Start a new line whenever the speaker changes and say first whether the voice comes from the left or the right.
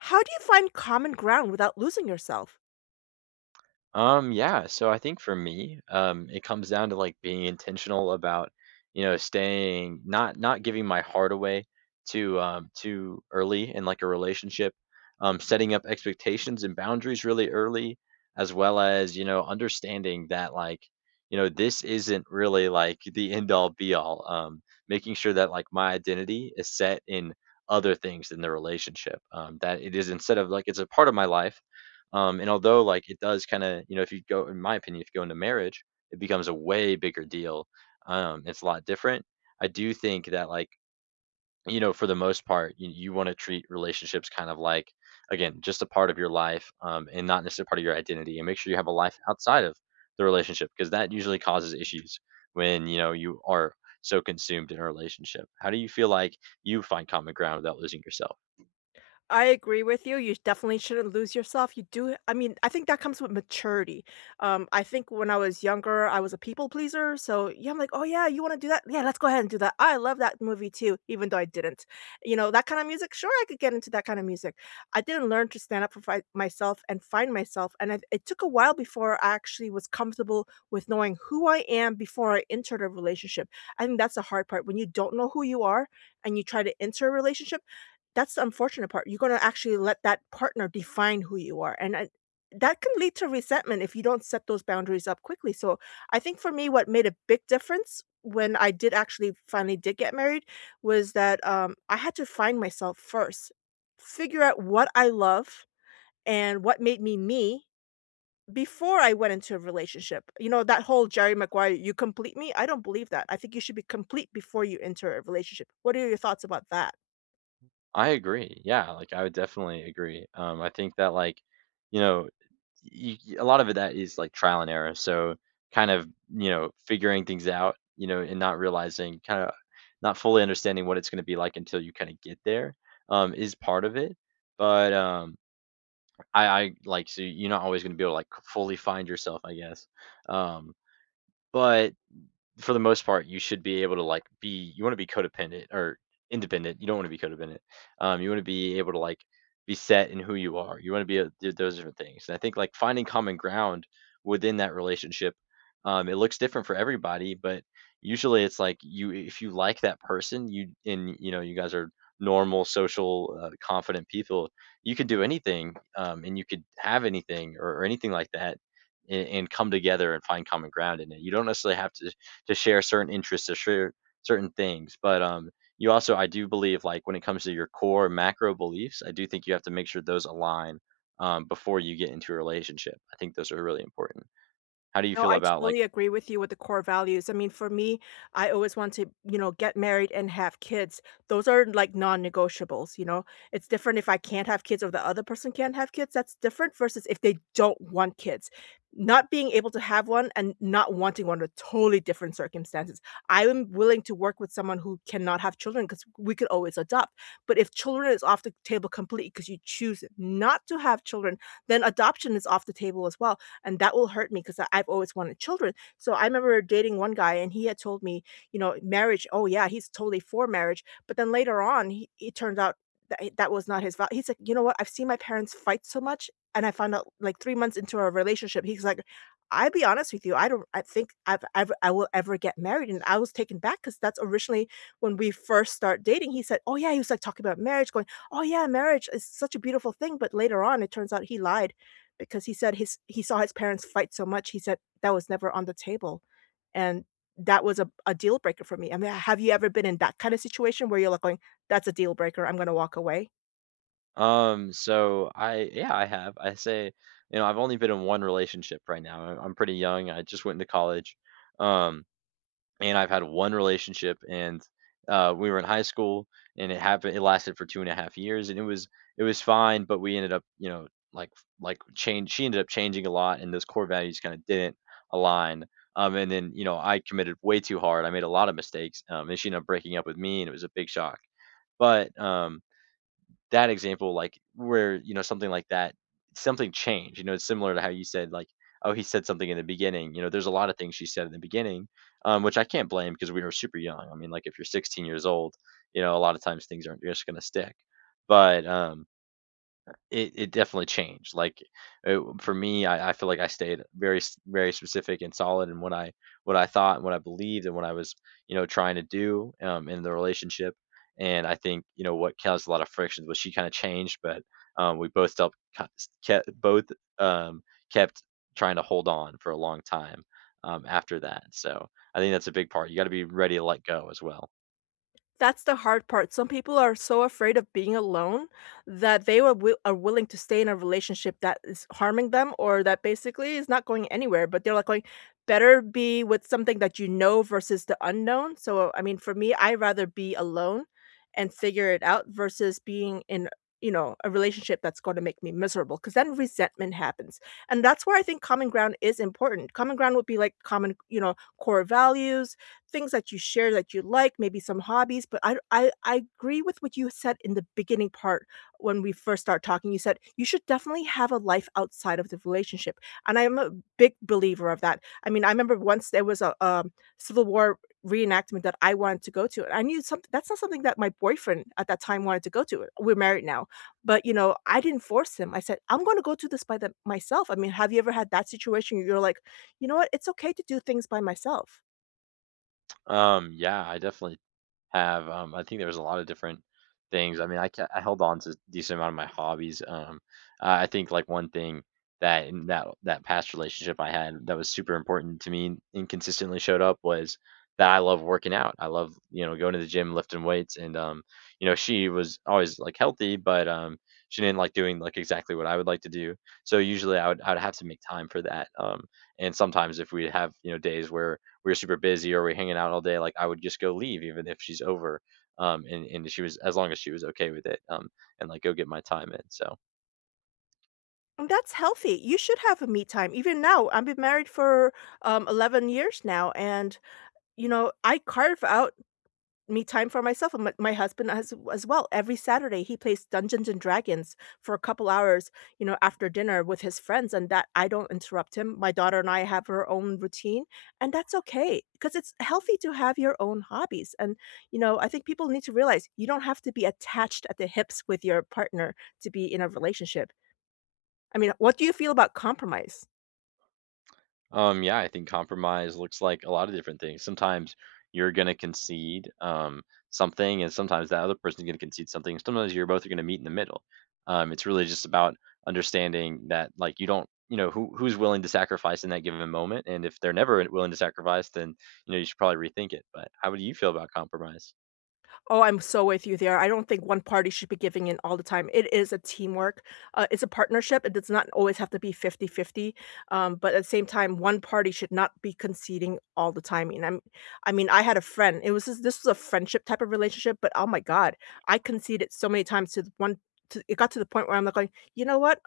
left: How do you find common ground without losing yourself?
right: Yeah, so I think for me, it comes down to like being intentional about, you know, staying not giving my heart away too too early in like a relationship. Um, setting up expectations and boundaries really early, as well as, you know, understanding that like, you know, this isn't really like the end all be all. Making sure that like my identity is set in other things than the relationship. That it is instead of like it's a part of my life. Um, and although like it does kind of, you know, if you go, in my opinion, if you go into marriage, it becomes a way bigger deal. It's a lot different. I do think that like, you know, for the most part, you want to treat relationships kind of like, again, just a part of your life. Um, and not necessarily part of your identity. And make sure you have a life outside of the relationship because that usually causes issues when, you know, you are so consumed in a relationship. How do you feel like you find common ground without losing yourself?
left: I agree with you. You definitely shouldn't lose yourself. You do I mean, I think that comes with maturity. I think when I was younger, I was a people pleaser. So yeah, I'm like, oh yeah, you want to do that? Yeah, let's go ahead and do that. I love that movie too, even though I didn't. You know, that kind of music. Sure, I could get into that kind of music. I didn't learn to stand up for myself and find myself. It took a while before I actually was comfortable with knowing who I am before I entered a relationship. I think that's the hard part. When you don't know who you are and you try to enter a relationship, that's the unfortunate part. You're gonna actually let that partner define who you are, and I that can lead to resentment if you don't set those boundaries up quickly. So I think for me, what made a big difference when I did actually finally did get married was that, I had to find myself first, figure out what I love and what made me me before I went into a relationship. You know, that whole Jerry Maguire, "You complete me?" I don't believe that. I think you should be complete before you enter a relationship. What are your thoughts about that?
right: I agree. Yeah, like, I would definitely agree. I think that, like, you know, y y a lot of it that is, like, trial and error, so kind of, you know, figuring things out, you know, and not realizing kinda not fully understanding what it's gonna be like until you kinda get there. Um, is part of it, but, I I like, so you're not always gonna be able to, like, fully find yourself, I guess, um, but for the most part, you should be able to like be you want to be codependent or independent. You don't want to be codependent. You want to be able to like be set in who you are. You want to be a, do those different things. And I think like finding common ground within that relationship. Um, it looks different for everybody, but usually it's like you if you like that person, you and you know you guys are normal, social, confident people. You could do anything, and you could have anything or, anything like that and come together and find common ground in it. You don't necessarily have to share certain interests, to share certain things. But you also, I do believe, like when it comes to your core macro beliefs, I do think you have to make sure those align before you get into a relationship. I think those are really important. How do you
left: No,
right: feel
left: I
right: about like?
left: totally agree with you with the core values. I mean, for me, I always want to, you know, get married and have kids. Those are like non-negotiables, you know. It's different if I can't have kids or the other person can't have kids. That's different versus if they don't want kids. Not being able to have one and not wanting one are totally different circumstances. I am willing to work with someone who cannot have children because we could always adopt. But if children is off the table completely because you choose not to have children, then adoption is off the table as well, and that will hurt me because I've always wanted children. So I remember dating one guy, and he had told me, you know, marriage. Oh yeah, he's totally for marriage. But then later on, it turned out that that was not his vow. He's like, you know what? I've seen my parents fight so much. And I found out like 3 months into our relationship, he's like, I'll be honest with you. I don't. I think I've ever. I will ever get married. And I was taken back because that's originally when we first start dating. He said, "Oh yeah," he was like talking about marriage, going, "Oh yeah, marriage is such a beautiful thing." But later on, it turns out he lied because he said his he saw his parents fight so much. He said that was never on the table, and that was a deal breaker for me. I mean, have you ever been in that kinda situation where you're, like, going, "That's a deal breaker, I'm gonna walk away?"
right: So yeah, I have. I say, you know, I've only been in one relationship right now. I'm pretty young. I just went into college. Um, and I've had one relationship, and we were in high school, and it happened. It lasted for 2.5 years, and it was fine, but we ended up, you know, like like change. She ended up changing a lot, and those core values kind of didn't align. And then you know I committed way too hard. I made a lot of mistakes, and she ended up breaking up with me, and it was a big shock. But that example, like, where, you know, something like that something changed, you know, it's similar to how you said, like, "Oh, he said something in the beginning," you know, there's a lot of things she said in the beginning, which I can't blame because we were super young. I mean, like, if you're 16 years old, you know, a lot of times things aren't just gonna stick, but it it definitely changed, like, for me, I feel like I stayed very specific and solid in what I thought and what I believed and what I was, you know, trying to do, in the relationship, and I think, you know, what caused a lot of frictions was she kinda changed, but we both still kept um, kept trying to hold on for a long time, after that. So I think that's a big part, you gotta be ready to let go as well.
left: That's the hard part. Some people are so afraid of being alone that they are willing to stay in a relationship that is harming them or that basically is not going anywhere. But they're like going, better be with something that you know versus the unknown. So I mean, for me, I would rather be alone and figure it out versus being in, you know, a relationship that's going to make me miserable, because then resentment happens. And that's where I think common ground is important. Common ground would be like common, you know, core values, things that you share that you like, maybe some hobbies. But I agree with what you said in the beginning part when we first start talking. You said you should definitely have a life outside of the relationship, and I'm a big believer of that. I mean, I remember once there was a Civil War reenactment that I wanted to go to, and I knew something that's not something that my boyfriend at that time wanted to go to. We're married now, but you know, I didn't force him. I said, "I'm going to go to this by myself." I mean, have you ever had that situation? You're like, you know what? It's okay to do things by myself.
right: Yeah, I definitely have. I think there was a lot of different things. I mean, I held on to a decent amount of my hobbies. I think like one thing that in that that past relationship I had that was super important to me and consistently showed up was that I love working out. I love you know going to the gym, lifting weights, and you know she was always like healthy, but she didn't like doing like exactly what I would like to do. So usually I would have to make time for that. And sometimes if we have you know days where we were super busy or we are hanging out all day, like I would just go leave even if she's over. And, she was as long as she was okay with it, and like go get my time in. So
left: And that's healthy. You should have a me time. Even now, I've been married for 11 years now. And, you know, I carve out me time for myself and my husband as well. Every Saturday, he plays Dungeons and Dragons for a couple hours, you know, after dinner with his friends. And that I don't interrupt him. My daughter and I have her own routine. And that's okay because it's healthy to have your own hobbies. And, you know, I think people need to realize you don't have to be attached at the hips with your partner to be in a relationship. I mean, what do you feel about compromise?
right: yeah, I think compromise looks like a lot of different things. Sometimes you're gonna concede something, and sometimes that other person's gonna concede something. Sometimes you're both are gonna meet in the middle. It's really just about understanding that like you don't you know who's willing to sacrifice in that given moment, and if they're never willing to sacrifice then you know you should probably rethink it. But how would you feel about compromise?
left: Oh, I'm so with you there. I don't think one party should be giving in all the time. It is a teamwork. It's a partnership. It does not always have to be 50-50. But at the same time, one party should not be conceding all the time. I mean, I had a friend. This was a friendship type of relationship, but oh my God, I conceded so many times to the one. To, it got to the point where I'm like, going, you know what?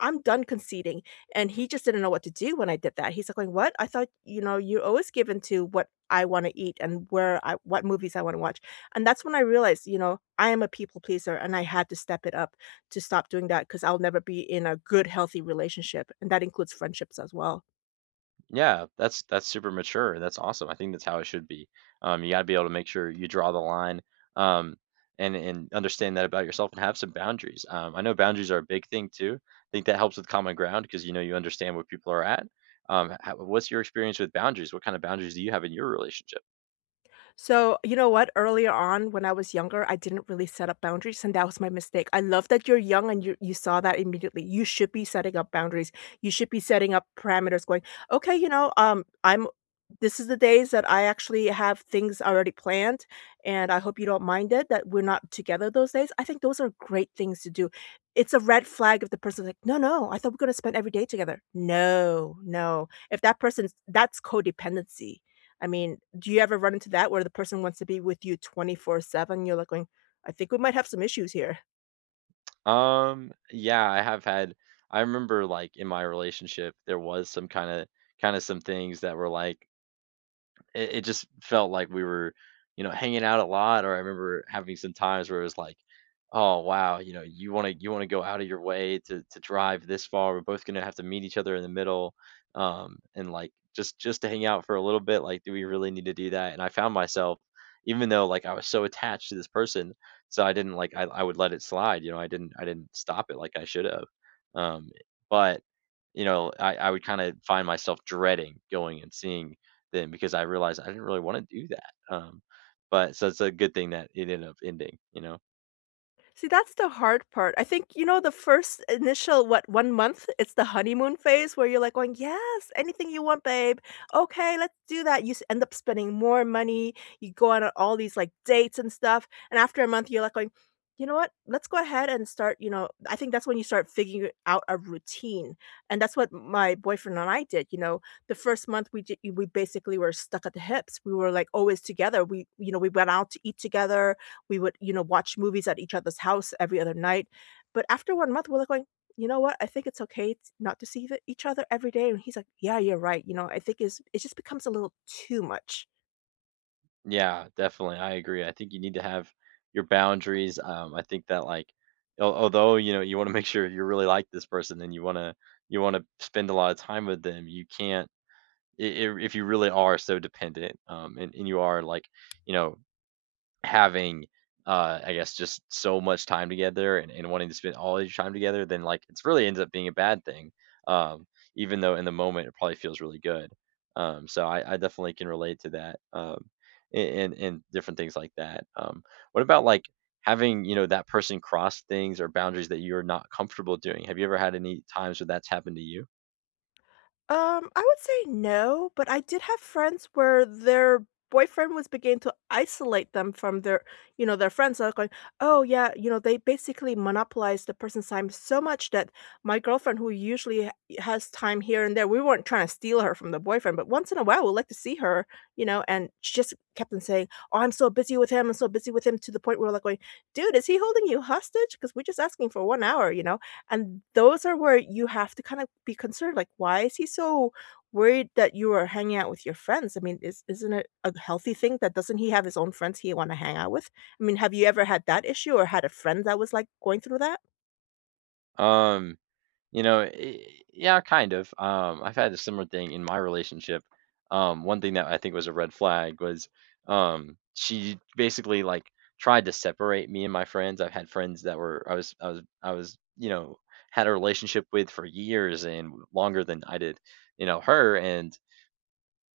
left: I'm done conceding. And he just didn't know what to do when I did that. He's like going, what? I thought, you know, you're always given to what I want to eat and where what movies I want to watch. And that's when I realized, you know, I am a people pleaser and I had to step it up to stop doing that, because I'll never be in a good, healthy relationship. And that includes friendships as well.
right: Yeah, that's super mature, and that's awesome. I think that's how it should be. You got to be able to make sure you draw the line, um, and understand that about yourself, and have some boundaries. I know boundaries are a big thing too. I think that helps with common ground because you know you understand where people are at. What's your experience with boundaries? What kind of boundaries do you have in your relationship?
left: So, you know what? Earlier on, when I was younger, I didn't really set up boundaries, and that was my mistake. I love that you're young and you saw that immediately. You should be setting up boundaries. You should be setting up parameters going, "Okay, you know, I'm, this is the days that I actually have things already planned, and I hope you don't mind it that we're not together those days." I think those are great things to do. It's a red flag if the person's like, "No, no, I thought we are going to spend every day together." No, no. If that person's, that's codependency. I mean, do you ever run into that where the person wants to be with you 24/7? You're like going, "I think we might have some issues here."
right: Yeah, I have had. I remember like in my relationship, there was some kind of some things that were like it just felt like we were, you know, hanging out a lot. Or I remember having some times where it was like, oh wow, you know, you want to go out of your way to drive this far. We're both gonna have to meet each other in the middle, and like just to hang out for a little bit. Like, do we really need to do that? And I found myself, even though like I was so attached to this person, so I didn't like I would let it slide. You know, I didn't stop it like I should have. Um, but you know, I would kind of find myself dreading going and seeing then because I realized I didn't really want to do that. But so it's a good thing that it ended up ending, you know?
left: See, that's the hard part. I think, you know, the first initial, what, one month, it's the honeymoon phase where you're like going, yes, anything you want, babe. Okay, let's do that. End up spending more money. You go on all these like dates and stuff. And after a month, you're like going, you know what? Let's go ahead and start, you know, I think that's when you start figuring out a routine. And that's what my boyfriend and I did, you know. The first month we did, we basically were stuck at the hips. We were like always together. We, you know, we went out to eat together, we would, you know, watch movies at each other's house every other night. But after 1 month, we're like going, "You know what? I think it's okay t not to see the each other every day." And he's like, "Yeah, you're right." You know, I think is it just becomes a little too much.
right: Yeah, definitely. I agree. I think you need to have your boundaries. I think that like, although, you know, you want to make sure you really like this person and you want to spend a lot of time with them, you can't, if you really are so dependent, and you are like, you know, having, I guess, just so much time together and wanting to spend all your time together, then like it's really ends up being a bad thing. Um, Even though in the moment it probably feels really good. So I definitely can relate to that. And and different things like that. What about like having you know that person cross things or boundaries that you're not comfortable doing? Have you ever had any times where that's happened to you?
left: I would say no, but I did have friends where their boyfriend was beginning to isolate them from their, you know, their friends. They're going, oh yeah, you know, they basically monopolize the person's time so much that my girlfriend, who has time here and there, we weren't trying to steal her from the boyfriend, but once in a while we like to see her, you know, and she just kept on saying, oh, I'm so busy with him, I'm so busy with him, to the point where we're like going, dude, is he holding you hostage? Because we're just asking for 1 hour, you know. And those are where you have to kind of be concerned, like, why is he so worried that you are hanging out with your friends? I mean, is isn't it a healthy thing that doesn't he have his own friends he want to hang out with? I mean, have you ever had that issue or had a friend that was like going through that?
right: Um, You know, yeah, kind of. I've had a similar thing in my relationship. One thing that I think was a red flag was she basically like tried to separate me and my friends. I've had friends that were I was you know had a relationship with for years and longer than I did, you know, her and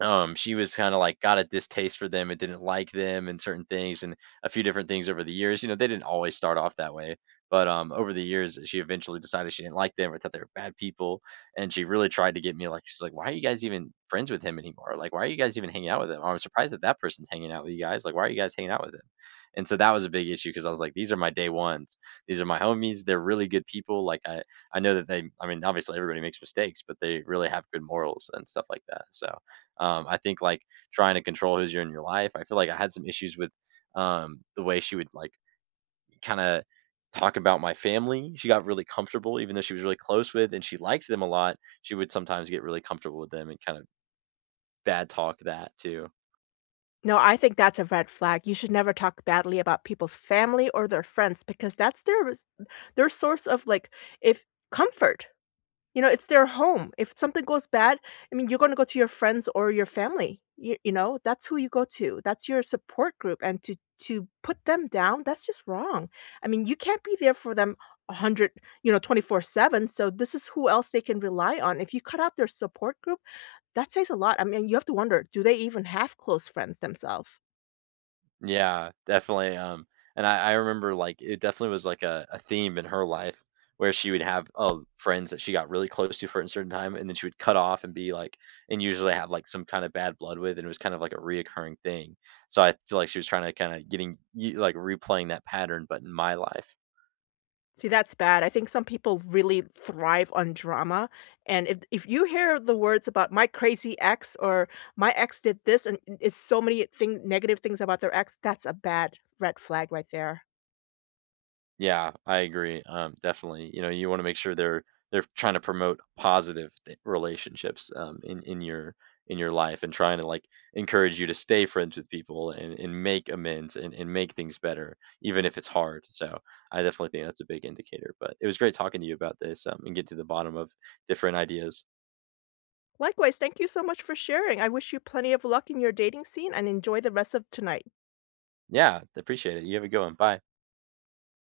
right: she was kinda, like, got a distaste for them and didn't like them and certain things and a few different things over the years. You know, they didn't always start off that way, but over the years, she eventually decided she didn't like them or thought they were bad people, and she really tried to get me, like she's like, "Why are you guys even friends with him anymore? Like, why are you guys even hanging out with him? I'm surprised that that person's hanging out with you guys, like, why are you guys hanging out with him?" And so that was a big issue because I was like, "These are my day ones. These are my homies, they're really good people," like, I know that they I mean, obviously, everybody makes mistakes, but they really have good morals and stuff like that, so I think like trying to control who's in your life. I feel like I had some issues with the way she would like kind of talk about my family. She got really comfortable, even though she was really close with and she liked them a lot. She would sometimes get really comfortable with them and kind of bad talk that too.
left: No, I think that's a red flag. You should never talk badly about people's family or their friends because that's their their source of like, if, comfort. You know, it's their home. If something goes bad, I mean, you're gonna go to your friends or your family. You know, that's who you go to. That's your support group. And to put them down, that's just wrong. I mean, you can't be there for them a hundred, you know, 24/7. So this is who else they can rely on. If you cut out their support group, that says a lot. I mean, you have to wonder, do they even have close friends themselves?
right: Yeah, definitely. And I remember, like, it definitely was, like, a theme in her life where she would have, friends that she got really close to for a certain time, and then she would cut off and be, like and usually have, like, some kind of bad blood with, and it was kind of like a reoccurring thing. So I feel like she was trying to kinda getting you like, replaying that pattern, but in my life.
left: See, that's bad. I think some people really thrive on drama, and if you hear the words about "my crazy ex" or "my ex did this," and it's so many thing negative things about their ex, that's a bad red flag right there.
right: Yeah, I agree. Definitely. You know, you want to make sure they're trying to promote positive relationships in your in your life and trying to like encourage you to stay friends with people and, make amends and, make things better, even if it's hard. So I definitely think that's a big indicator. But it was great talking to you about this and get to the bottom of different ideas.
left: Likewise, thank you so much for sharing. I wish you plenty of luck in your dating scene and enjoy the rest of tonight.
right: Yeah, appreciate it. You have a good one. Bye.